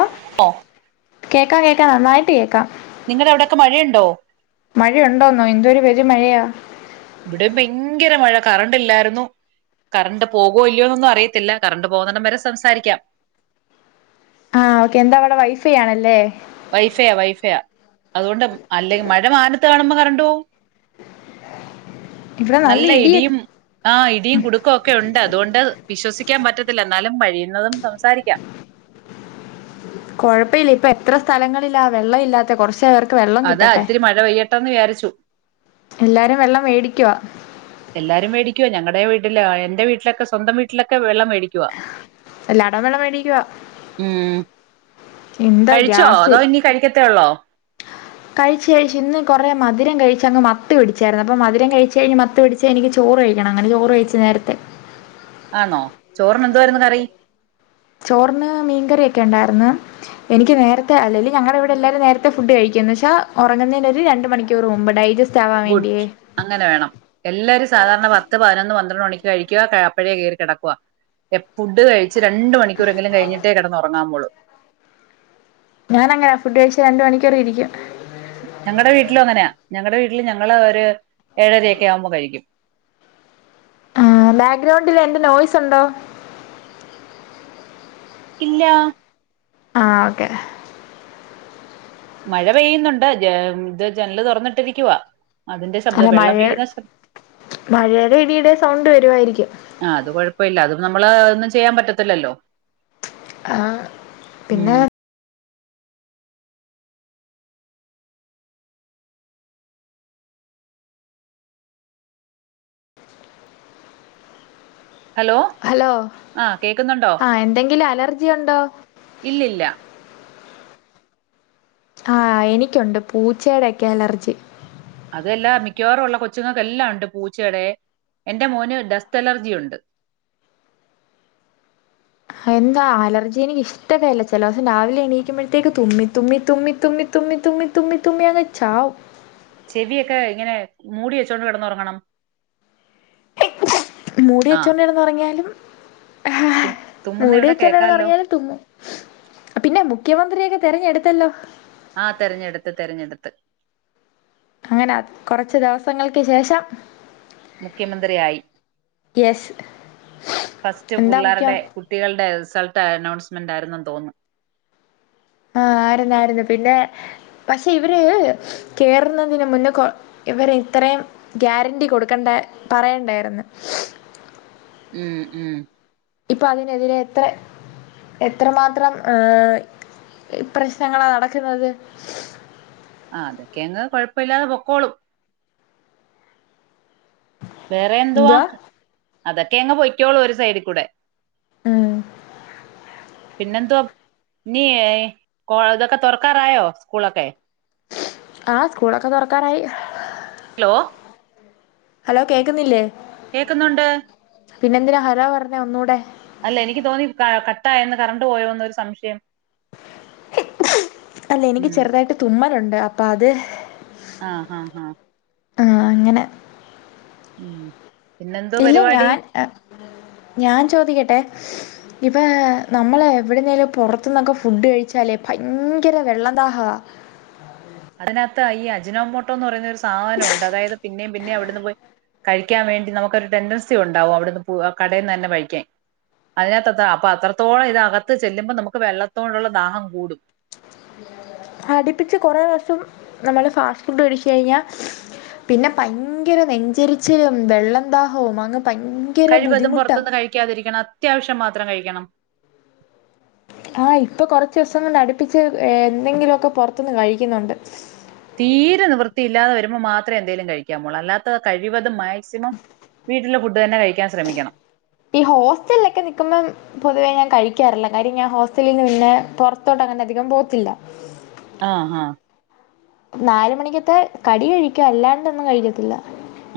ആഹ് പ്പോ കേക്കാം കേക്കാ നന്നായിട്ട് കേക്കാം നിങ്ങടെ അവിടെയൊക്കെ മഴയുണ്ടോ മഴയുണ്ടോന്നോ എന്തൊരു പെരു മഴയാ ഇവിടെ ഭയങ്കര മഴ കറണ്ട് ഇല്ലായിരുന്നു കറണ്ട് പോകോ ഇല്ലയോന്നൊന്നും അറിയത്തില്ല കറണ്ട് പോകുന്നണ്ടം വരെ സംസാരിക്കാം ആഹ് ഓക്കെ എന്താ അവിടെ വൈഫയ് ആണല്ലേ വൈഫയ വൈഫയ അതുകൊണ്ട് അല്ലെങ്കിൽ മഴ മാനത്ത് കാണുമ്പോ കറണ്ടുപോവും ഇവിടെ നല്ല ഇടിയ ഇടിയും ആഹ് ഇടിയും കുടുക്കും ഒക്കെ ഉണ്ട് അതുകൊണ്ട് വിശ്വസിക്കാൻ പറ്റത്തില്ല എന്നാലും വഴിയുന്നതും സംസാരിക്കാം കുഴപ്പല്ല ഇപ്പ എത്ര സ്ഥലങ്ങളില്ല വെള്ളം ഇല്ലാത്ത കുറച്ച പേർക്ക് വെള്ളം അതാ കിട്ടട്ടെ ഇത്തിരി മഴ പെയ്യട്ടെന്ന് വിചാരിച്ചു എല്ലാരും വെള്ളം മേടിക്കവാ എല്ലാരും മേടിക്കോ ഞങ്ങള വീട്ടില് എന്റെ വീട്ടിലൊക്കെ സ്വന്തം വീട്ടിലൊക്കെ വെള്ളം മേടി എല്ലാടം വെള്ളം മേടിക്കുവാ ഉം എന്താ കഴിച്ചോ ഗ്യാസ് അതോ ഇനി കഴിക്കത്തേ ഉള്ളോ കഴിച്ച് കഴിച്ച് ഇന്ന് കുറെ മധുരം കഴിച്ച അങ് മത്ത് പിടിച്ചരുന്നു അപ്പൊ മധുരം കഴിച്ച കഴിഞ് മത്ത് പിടി ച്ച എനിക്ക് ചോറ് കഴിക്കണം അങ്ങനെ ചോറ് കഴിച്ച് നേരത്തെ ആണോ ചോറിന എന്തോയിരുന്നു കറി ചോറിന് മീൻകറിയൊക്കെ ഉണ്ടായിരുന്നു എനിക്ക് നേരത്തെ അല്ലെ ഞങ്ങളുടെ ഇവിടെ എല്ലാവരും നേരത്തെ ഫുഡ് കഴിക്കും എന്ന് വച്ചാ ഉറങ്ങുന്നതിന് ഒരു രണ്ട് മണിക്കൂർ മുമ്പ് ഡൈജസ്റ്റ് ആവാൻ ഗുഡ് വേണ്ടിയേ. അങ്ങനെ വേണം എല്ലാരും സാധാരണ പത്ത് പതിനൊന്ന് പന്ത്രണ്ട് മണിക്ക് കഴിക്കുവ അപ്പയെ കയറി കിടക്കുവ എ ഫുഡ് കഴിച്ച് രണ്ട് മണിക്കൂറെ എങ്കിലും കഴിഞ്ഞിട്ടേ കിടന്നുറങ്ങാമ്മൊളൂ ഞാനങ്ങനെ ഫുഡ് കയിച് രണ്ട് മണിക്കൂറി ഇരിക്കും ഞങ്ങടെ വീട്ടിലും അങ്ങനെയാ ഞങ്ങടെ വീട്ടില് ഞങ്ങളൊരു ഏഴരയൊക്കെ ആവുമ്പോ കഴിക്കും ആ ബാക്ക്ഗ്രൗണ്ടിൽ എന്റെ നോയ്സ് ഉണ്ടോ ഇല്ല ആഹ് ഓക്കേ മഴ പെയ്യുന്നുണ്ട് ജ ഇത് ജെനല് തുറന്നിട്ടിരിക്കുവ അല്ല മഴ മഴയുടെ ഇടിടെ സൗണ്ട് വരുവായിരിക്കും ആഹ് അത് കൊഴപ്പഇല്ല അത് നമ്മള് ഒന്നും ചെയ്യാൻ പറ്റത്തില്ലല്ലോ ആഹ് പിന്നെ ഉം ഹലോ ഹലോ ആ കേക്കുന്നുണ്ടോ ആ എന്തെങ്കിലും അലർജി ഉണ്ടോ ഇല്ലില്ല ആഹ് എനിക്കുണ്ട് പൂച്ചയുടെക്കെ അലർജി അതെല്ലാം മിക്കവാറുള്ള കൊച്ചുങ്ങൾക്കല്ലാം ഉണ്ട് പൂച്ചയുടെ എന്റെ മോന് ഡസ്ത് അലർജി ഉണ്ട് എന്താ അലർജി എനിക്ക് ഇഷ്ടേല്ല ചില ദിവസം രാവിലെ എണീക്കുമ്പോഴത്തേക്ക് തുമ്മി തുമ്മി തുമ്മി തുമ്മി തുമ്മി തുമ്മി തുമ്മി തുമ്മി അങ്ങ് ചാവും ചെവിയൊക്കെ ഇങ്ങനെ മൂടി വെച്ചോണ്ട് കിടന്നുറങ്ങണം മൂടി ആഹ് വെച്ചോണ്ട് കെടന്നുറങ്ങിയാലും തു തുമ്മുന്ന മൂടി ഇവിടെ കേക്കാല്ലോ വെച്ചെണ്ടണറങ്ങിയാലും തുമ്മും പിന്നെ മുഖ്യമന്ത്രിയൊക്കെ തിരഞ്ഞെടുത്തല്ലോ ആഹ് തെരഞ്ഞെടുത്ത് തതിരഞ്ഞെടുത്ത് അങ്ങനെ കുറച്ച് ദിവസങ്ങൾക്ക് ശേഷം മുഖ്യമന്ത്രിയായി യെസ് ഫസ്റ്റ് എന്താ മുഖ്യ പിള്ളാരുടെ കു കുട്ടികളുടെ റിസൾട്ട് അനൗൺസ്മെന്റ് ആരുന്നെന്ന് തോന്നുന്നു ആഹ് ആരുന്നായിരുന്നു പിന്നെ പക്ഷെ ഇവര് കേറുന്നതിന് മുന്നേ കൊ ഇവർ ഇത്രയും ഗ്യാരന്റിി കൊടുക്കണ്ട പറയണ്ടായിരുന്നു ഉം ഉം ഇപ്പൊ അതിനെതിരെ എത്ര എത്രമാത്രം ഏഹ് പ്രശ്നങ്ങളാ നടക്ക്ന്നത്. ആഹ് അതൊക്കെ അങ്ങ് കൊഴപ്പില്ലാതെ പൊക്കോളും. വേറെ എന്തുവാ? അതൊക്കെ എങ്ങ് പൊയ്ക്കോളു ഒരു സൈഡി കൂടെ. ഉം പിന്നെന്തുവാ? നീ കോ ഇതൊക്കെ തൊറക്കാറായോ സ്കൂളൊക്കെ? ആഹ് സ്കൂളൊക്കെ തൊറക്കാറായി. ഹലോ ഹലോ കേക്ക്ന്നില്ലേ? കേക്കുന്നുണ്ട്. പിന്നെന്തിനാ ഹലോ പറഞ്ഞത് ഒന്നൂടെ? അല്ല എനിക്ക് തോന്നി കട്ടായെന്ന്. കറണ്ട് പോയോന്നൊരു സംശയം. അല്ല എനിക്ക് ഉം ചെറുതായിട്ട് തുമ്മലുണ്ട്. അപ്പൊ അത് ആഹ് ആഹ് ആഹ്. ആഹ് അങ്ങനെ. ഉം പിന്നെന്തോ ഇല്ല. പരിപാടി ഞാൻ ഞാൻ ചോദിക്കട്ടെ? ഇപ്പ നമ്മള് എവിടെന്നേലും പൊറത്തുന്നൊക്കെ ഫുഡ് കഴിച്ചാലേ ഭയങ്കര വെള്ളം ദാഹവാ. അതിനകത്ത് ഈ അജിനോമോട്ടോ എന്ന് പറയുന്ന ഒരു സാധനണ്ട്. അതായത് പിന്നേം പിന്നേ അവിടുന്ന് പോയി. കഴിക്കാൻ വേണ്ടി നമുക്കൊരു ടെൻഡൻസി ഉണ്ടാവും. അവിടുന്ന് കടെന്ന് തന്നെ കഴിക്കാൻ അതിനകത്ത്ത്താ അപ്പൊ അത്രത്തോളം ഇത് അകത്ത് ചെല്ലുമ്പൊ നമുക്ക് വെള്ളത്തോടുള്ള ദാഹം കൂടും. അടിപ്പിച്ച് കൊറെ ദിവസം നമ്മള് ഫാസ്റ്റ് ഫുഡ് കഴിച്ച് കഴിഞ്ഞാ. പിന്നെ ഭയങ്കര നെഞ്ചരിച്ചിലും വെള്ളം ദാഹവും അങ്ങ് ഭയ കഴിവതും പൊറത്ത്ന്ന് കഴിക്കാതിരിക്കണം. അത്യാവശ്യം മാത്രം കഴിക്കണം. ആഹ് ഇപ്പൊ കൊറച്ച്സം കൊണ്ട് അടുപ്പിച്ച് എന്തെങ്കിലൊക്കെ പൊറത്ത്ന്ന് കഴിക്കുന്നുണ്ട്. തീരെ നിവൃത്തിയില്ലാതെ വരുമ്പോ മാത്രേ എന്തേലും കഴിക്കാം മോളെ. അല്ലാത്ത കഴിവതും മാക്സിമം. വീട്ടിലെ ഫുഡ് തന്നെ കഴിക്കാൻ ശ്രമിക്കണം. ഈ ഹോസ്റ്റലിലൊക്കെ നിക്കുമ്പം. പൊതുവേ ഞാൻ കഴിക്കാറില്ല. കാര്യം ഞാൻ ഹോസ്റ്റലിന്ന് പിന്നെ പൊറത്തോട്ട് അങ്ങനെ അധികം പോകത്തില്ല. ആഹ് ആഹ്. നാല് മണിക്കത്തെ കടി കഴിക്കാ. അല്ലാണ്ടൊന്നും കഴിക്കത്തില്ല.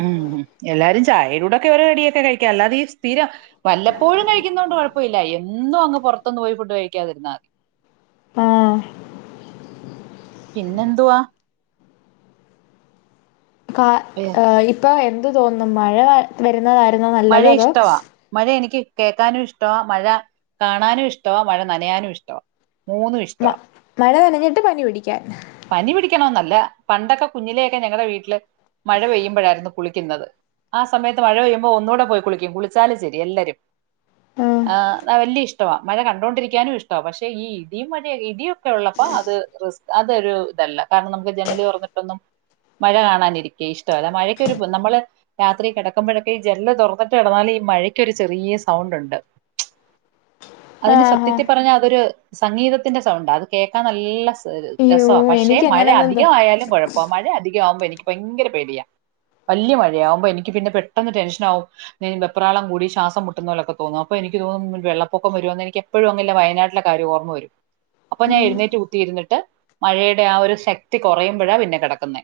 ഉം. എല്ലാരും ചായയിലൂടെക്കെ ഒരു കടിയൊക്കെ കഴിക്കാം. അല്ലാതെ ഈ സ്ഥിരം. വല്ലപ്പോഴും കഴിക്കുന്നോണ്ട് കൊഴപ്പൊയില്ല. എന്നും അങ്ങ് പൊറത്തുന്ന് പോയി ഫുഡ് കഴിക്കാതിര്ന്നാ മതി. ആഹ്. പിന്നെന്തുവാ? കാ ഏ, ഇപ്പൊ എന്ത് തോന്നും. മഴ വരുന്നതാ മഴ ഇഷ്ടവാ. മഴ എനിക്ക് കേക്കാനും ഇഷ്ടവാ. മഴ കാണാനും ഇഷ്ടവാ. മഴ നനയാനും ഇഷ്ടവാ. മൂന്നും ഇഷ്ടവാ. മഴ നനഞ്ഞിട്ട് പനി പിടിക്കാൻ. പനി പിടിക്കണോന്നല്ല. പണ്ടൊക്കെ കുഞ്ഞിലെയൊക്കെ ഞങ്ങടെ വീട്ടില് മഴ പെയ്യുമ്പോഴായിരുന്നു കുളിക്കുന്നത്. ആ സമയത്ത് മഴ പെയ്യുമ്പോ ഒന്നൂടെ പോയി കുളിക്കും കുളിച്ചാലും ശരി എല്ലരും ആഹ് ന്ന വല്യ ഇഷ്ടവാ. മഴ കണ്ടോണ്ടിരിക്കാനും ഇഷ്ടാ പക്ഷേ ഈ ഇടി മഴ ഇടിയൊക്കെ ഉള്ളപ്പോ അത് റി അത് ഒരു ഇതല്ല കാരണം നമുക്ക് ജനല് തൊറന്നിട്ടൊന്നും മഴ കാണാനിരിക്കെ ഇഷ്ടമല്ല മഴക്കൊരു നമ്മള് രാത്രി കെടക്കുമ്പഴൊക്കെ ഈ ജനല് തൊറന്നിട്ട് കെടന്നാല് ഈ മഴക്കൊരു ചെറിയ സൗണ്ട്ണ്ട്. അതിന് ആഹാ സത്യത്തി പറഞ്ഞാ അതൊരു സംഗീതത്തിന്റെ സൗണ്ടാ അത് കേക്കാൻ നല്ല സ്വ അയ്യോ രസാ പക്ഷേ മഴ എനിക്കങ്ങനെന്തോ അധികായാലും കൊഴപ്പ മഴ അധികാവുമ്പോ എനിക്ക് ഭയങ്കര പേടിയാ വല്യ മഴയാവുമ്പോ എനിക്ക് പിന്നെ പെട്ടെന്ന് ടെൻഷനാവും വെപ്രാളം കൂടി ശ്വാസം മുട്ടുന്നോലൊക്കെ തോന്നും. അപ്പൊ എനിക്ക് തോന്നും വെള്ളപ്പൊക്കം വരോന്ന് എനിക്ക് എപ്പഴും അങ്ങ്ല്ല വയനാട്ട്ലെ കാര്യം ഓർമ്മ വരും അപ്പൊ ഞാൻ എുന്നേറ്റ് കുത്തിയിരുന്നിട്ട്. മഴയുടെ ആ ഒരു ശക്തി കൊ റയുമ്പഴാ പിന്നെ കെടക്കുന്നെ.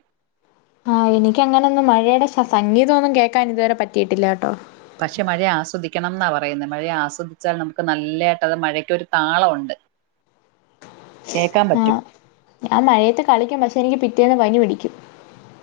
ആഹ് എനിക്കങ്ങനൊന്നും മഴയുടെ സ സംഗീതൊന്നു കേക്കാൻ ഇതുവരെ പറ്റിയിട്ടില്ലാട്ടോ. പക്ഷേ മഴ ആസ്വദിക്കണംന്നാ പറയുന്നെ മഴയെ ആസ്വാദിച്ചാൽ നമുക്ക് നല്ലായിട്ട് അത് മഴക്കൊരു താളൊണ്ട്. കേക്കാൻ പറ്റും. ആഹ് ഞാൻ മഴയത്ത് കളിക്കും പക്ഷേ എനിക്ക് പിറ്റേന്ന് പനി പിടിക്കും.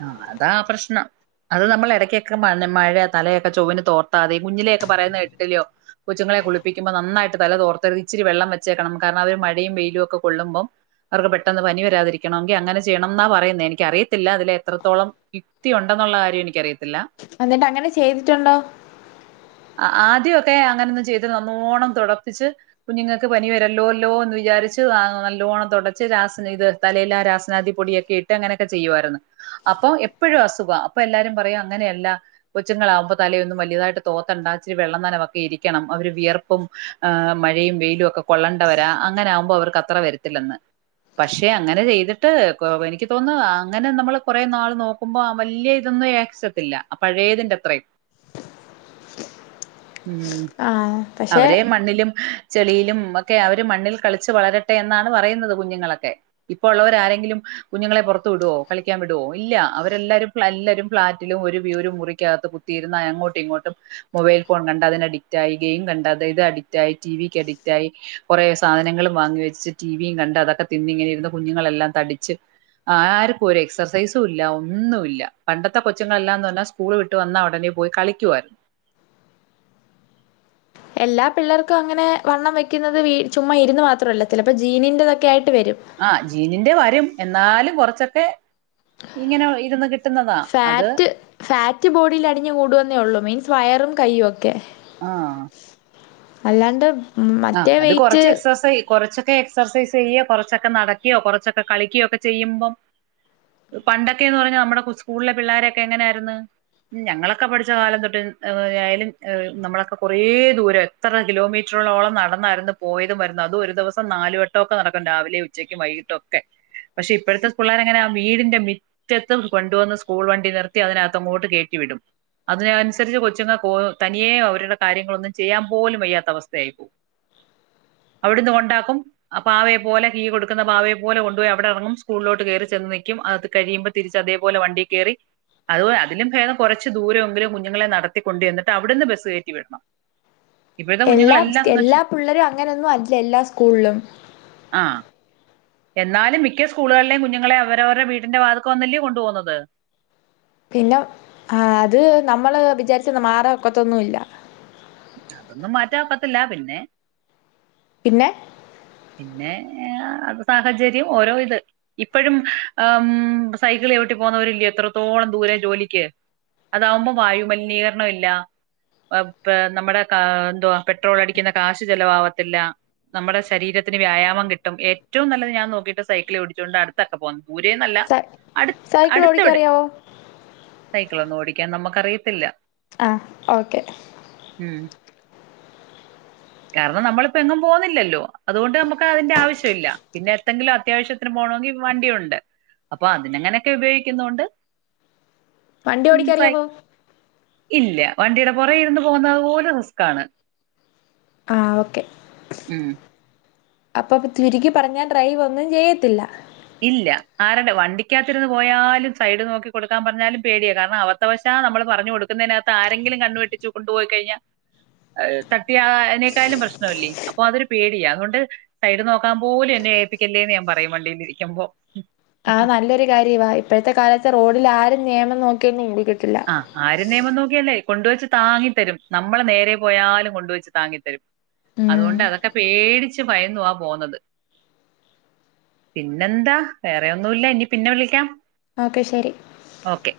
ആഹ് അതാ പ്രശ്നം. അത് നമ്മള് എടയ്ക്കൊക്കെ മന മഴ തലയൊക്കെ ചൊവ്ന് തോർത്താതയും കുഞ്ഞിലൊക്കെ പറയുന്ന കേട്ടിട്ടില്ലിയോ? കൊച്ചുങ്ങളെ കുളിപ്പിക്കുമ്പോ നന്നായിട്ട് തല തോർത്തര് ഇച്ചിരി വെള്ളം വച്ചേക്കണം കാരണം അവര് മഴയും വെയിലു ഒക്കെ കൊള്ളുമ്പം അവർക്ക് പെട്ടെന്ന് പനി വരാതിരിക്കണങ്കിൽ അങ്ങനെ ചെയ്യണംന്നാ പറയുന്നേ എനിക്കറിയത്തില്ല അതിലെ എത്രത്തോളം യുക്തി ഉണ്ടെന്നുള്ള കാര്യം എനിക്കറിയത്തില്ല. അന്നിട്ട് അങ്ങനെ ചെയ്തിട്ടുണ്ടോ? അഹ് ആദ്യക്കെ അങ്ങനൊന്നു ചെയ്ത് നന്നോണം തൊടപ്പിച്ച് കുഞ്ഞുങ്ങൾക്ക് പനി വരല്ലോല്ലോ എന്ന് വിചാരിച്ച് [unintelligible] നല്ലോണം തൊടച്ച് രാസനയ്ത് തലയിലാ രാസനാദി പൊടിയൊക്കെ ഇട്ട് അങ്ങനൊക്കെ ചെയ്യുവാരൂന്ന്. അപ്പൊ എപ്പഴും അസുഖ അപ്പൊ എല്ലാരും പറയും അങ്ങനെയല്ല കൊച്ചുങ്ങളാവുമ്പോ തലയൊന്നും വലിയതായിട്ട് തോത്തണ്ട ച്ചിരി വെള്ളം നനവൊക്കെ ഇരിക്കണം. അവര് വിയർപ്പും ആഹ് മഴയും വെയിലൊക്കെ കൊള്ളേണ്ടവരാ അങ്ങനെ ആവുമ്പോ അവർക്ക് അത്ര വരത്തില്ലെന്ന്. പക്ഷേ അങ്ങനെ ചെയ്തിട്ട് കൊ എനിക്ക് തോന്നുന്നു അങ്ങനെ നമ്മള് കുറെ നാൾ നോക്കുമ്പോ ആ വല്ല്യ ഇതൊന്നും ഏക്സതില്ല ആ പഴയതിന്റെ അത്രം. ഉം ആഹ് പക്ഷെ അവരെ മണ്ണിലും ചെളിയിലും മൊക്കെ അവര് മണ്ണിൽ കളിച്ച് വളരട്ടെ എന്നാണ് പറയുന്നത് കുഞ്ഞുങ്ങളൊക്കെ. ഇപ്പ ഉള്ളവരാരെങ്കിലും കുഞ്ഞുങ്ങളെ പൊറത്തു വിടോ കളി ക്കാൻ വിടോ ഇല്ല അവരെല്ലാരും എല്ലാരും ഫ്ലാറ്റിലും ഒരു വ്യൂരും മുറിക്കകത്ത് കുത്തിയിരുന്ന അങ്ങോട്ടു ഇങ്ങോട്ടും മൊബൈൽ ഫോൺ കണ്ട അതിനഡിക്റ്റായി ഗെയിം കണ്ടാതെ ഇത് അഡിക്റ്റായി ടി വിക്ക് അഡിക്റ്റായി കൊറേ സാധനങ്ങളും വാങ്ങി വെച്ച് ടി വിയും കണ്ട് അതൊക്കെ തിന്നിങ്ങനെ ഇരുന്ന് കുഞ്ഞുങ്ങളെല്ലാം തടിച്ച് ആര്ക്കോരെസ് സൈസുല്ല ഒന്നുല്ല പണ്ടത്തെ കൊച്ചങ്ങളെല്ലാംന്ന് പറഞ്ഞാ സ്കൂൾ വിട്ട് വന്നാ ഉടനെ പോയി കളിക്കുവായിരുന്നു. എല്ലാ പിള്ളേർക്കും അങ്ങനെ വണ്ണം വയ്ക്കുന്നത് വീ ചുമ്മാ ഇരുന്ന് മാത്രമല്ല ചിലപ്പോൾ ജീനിൻ്റതൊക്കെ ആയിട്ട് വരും. ആഹ് ജീനിന്റെ വരും എന്നാലും കൊറച്ചൊക്കെ ഇങ്ങനെ ഇരുന്ന് കി ഫാറ്റ് ഫാറ്റ് ബോഡില് അടിഞ്ഞ് കൂടുവന്നേ ഉള്ളൂ മീൻസ് വയറും കൈയ്യൊക്കെ. ആഹ് അല്ലാണ്ട് ആഹ് മറ്റേ അത് വെയ്റ്റ്. കൊറച്ച് എക്സസൈ കൊറച്ചൊക്കെ എക്സർസൈസ് ചെയ്യോ കൊറച്ചൊക്കെ നടക്കുയോ കൊറച്ചൊക്കെ കളിക്കിയോ ഒക്കെ ചെയ്യുമ്പം. പണ്ടൊക്കേന്ന് പറഞ്ഞാൽ നമ്മുടെ കു സ്കൂളിലെ പിള്ളാരൊക്കെ എങ്ങനായിരുന്നു? ഞങ്ങളൊക്കെ പഠിച്ച കാലം തൊട്ട് ആഹ് ആയിലും ഏഹ് നമ്മളൊക്കെ കുറെ ദൂരം എത്ര കിലോമീറ്ററോള്ളോളം. നടന്നായിരുന്നു പോയതും വരുന്നു അതും ഒരു ദിവസം നാലുവട്ടൊക്കെ നടക്കും, രാവിലെ ഉച്ചക്കും വൈകിട്ട് ഒക്കെ. പക്ഷെ ഇപ്പോഴത്തെ പുള്ളേരെ എങ്ങനെ ആഹ് വീടിന്റെ മി റ്റത്തും കൊണ്ടു വന്ന് സ്കൂൾ വണ്ടി നിർത്തി അതിനകത്തങ്ങോട്ട് കയറ്റി വിടും. അതിനനുസരിച്ച് കൊച്ചുങ്ങൾക്ക് പോ തനിയേ അവരുടെ കാര്യങ്ങളൊന്നും ചെയ്യാൻ പോലും വയ്യാത്ത അവസ്ഥയായി പോവും. അവിടുന്ന് കൊണ്ടാക്കും. ആഹ് പാവയെ പോലെ കീ കൊടുക്കുന്ന പാവയെ പോലെ കൊണ്ടുപോയി അവിടെ ഇറങ്ങും സ്കൂളിലോട്ട് കയറി ചെന്നു നിക്കും, അകത്ത് കഴിയുമ്പോള്. തിരിച്ച് അതേപോലെ വണ്ടിയെ കേറി. അത് പോ അതിലു ഭേദം കൊറച്ച് ദൂരെങ്കിലും കുഞ്ഞുങ്ങളെ നടത്തിക്കൊണ്ടു ചെന്നിട്ട് അവിടുന്ന് ബസ് കയറ്റി വിടണം. ഇപ്പോഴത്തെ കുഞ്ഞുങ്ങളെല്ലാന്ന് വെച്ചാ. പിള്ളരും അങ്ങനെയെന്നും അല്ല എല്ലാ സ്കൂളും. ആഹ് എന്നാലും മിക്ക സ്കൂളുകളിലും കുഞ്ഞുങ്ങളെ അവരവരുടെ വീട്ടിന്റെ വാതുക്കെ വന്നല്ലേ കൊണ്ടു പോകുന്നത്. പിന്നം ആഹ് അത് നമ്മള് വിചാരിച്ച മാറാ ഒക്കത്തൊന്നുല്ല. അതൊന്നും മാറ്റാൻ ഒക്കത്തില്ല പിന്നെ. പിന്നെ പിന്നെ ഏഹ് സാഹചര്യം ഓരോ ഇത്. ഇപ്പോഴും ആഹ് സൈക്കിള് ചവിട്ടി പോന്നവർ ഇല്ല്യേ എത്രത്തോളം ദൂരെ ജോലിക്ക്. അതാകുമ്പോ വായുമലിനീകരണം ഇല്ല. അപ് പേ നമ്മുടെ കാ എന്തുവാ പെട്രോൾ അടിക്കുന്ന കാശ് ചിലവ് ആകത്തില്ല. നമ്മുടെ ശരീരത്തിന് വ്യായാമം കിട്ടും, ഏറ്റവും നല്ലത് ഞാൻ നോക്കിട്ട് സൈക്കിള് ഓടിച്ചോണ്ട് അടുത്തൊക്കെ പോവാം. ദൂരെന്ന് അല്ല സ അടു സൈക്കിൾ അടുത്ത ഓടിക്കാൻ ഇവിടെ. അറിയാവോ സൈക്കളിയെന്നും ഓടിക്കാൻ നമുക്ക് അറിയത്തില്ല. ആഹ് ഓക്കേ. ഉം കാരണം നമ്മള് ഇപ്പൊ എങ്ങും പോന്നില്ലല്ലോ, അതുകൊണ്ട് നമുക്ക് അതിന്റെ ആവശ്യവില്ല പിന്നെ എന്തെങ്കിലും അത്യാവശ്യം. പിന്നെ പോണോങ്കിൽ വണ്ടിയുണ്ട്, അപ്പൊ അതിന് അങ്ങനെ ഒക്കെ ഉപയോഗിക്കുന്നെണ്ട്. വണ്ടി ഓടിക്കാൻ അറിയാവോ? ഇല്ല വണ്ടിയുടെ പുറകിൽ ഇരുന്ന് പോകുന്നതുപോലും റിസ്ക് ആണ്. ആഹ് ഓക്കേ ഉം അപ്പൊ ചുരുക്കി പറഞ്ഞാൽ ഡ്രൈവ് ഒന്നും ചെയ്യത്തില്ല. ഇല്ല ആരുടെ വണ്ടിയ്ക്കാത്തിരുന്ന് പോയാലും സൈഡ് നോക്കി കൊടുക്കാൻ പറഞ്ഞാലും പേടിയാ, കാരണം അവർ. അപത്തവശാൽ നമ്മള് പറഞ്ഞു കൊടുക്കുന്നതിനകത്ത് ആരെങ്കിലും കണ്ണ് വെട്ടിച്ച് കൊണ്ടുപോയി കഴിഞ്ഞാൽ. ഏഹ് തട്ടിയ ആഹ് അയിനേക്കാലും പ്രശ്നവല്ലേ, അപ്പൊ അതൊരു പേടിയാ അതുകൊണ്ട്. സൈഡ് നോക്കാൻ പോലും എന്നെ ഏൽപ്പിക്കല്ലേന്ന് ഞാൻ പറയും വണ്ടിലിരിക്കുമ്പോ. ആഹ് നല്ലൊരു കാര്യവാ ഇപ്പോഴത്തെ കാലത്ത് റോഡിൽ ആരും നിയമം നോക്കിയൊന്നും ഓടിക്കത്ത ആഹ് ആരും നിയമം നോക്കിയല്ലേ കൊണ്ടുവെച്ച് താങ്ങിത്തരും നമ്മള് നേരെ പോയാലും കൊണ്ടുവച്ച് താങ്ങിത്തരും. ഉം അതുകൊണ്ട് അതൊക്കെ പേടിച്ച് ഭയനുവാ പോന്നത്. പിന്നെന്താ വേറെ ഒന്നുവില്ല ഇനി പിന്നെ വിളിക്കാം. ഓക്കേ ശരി ഓക്കേ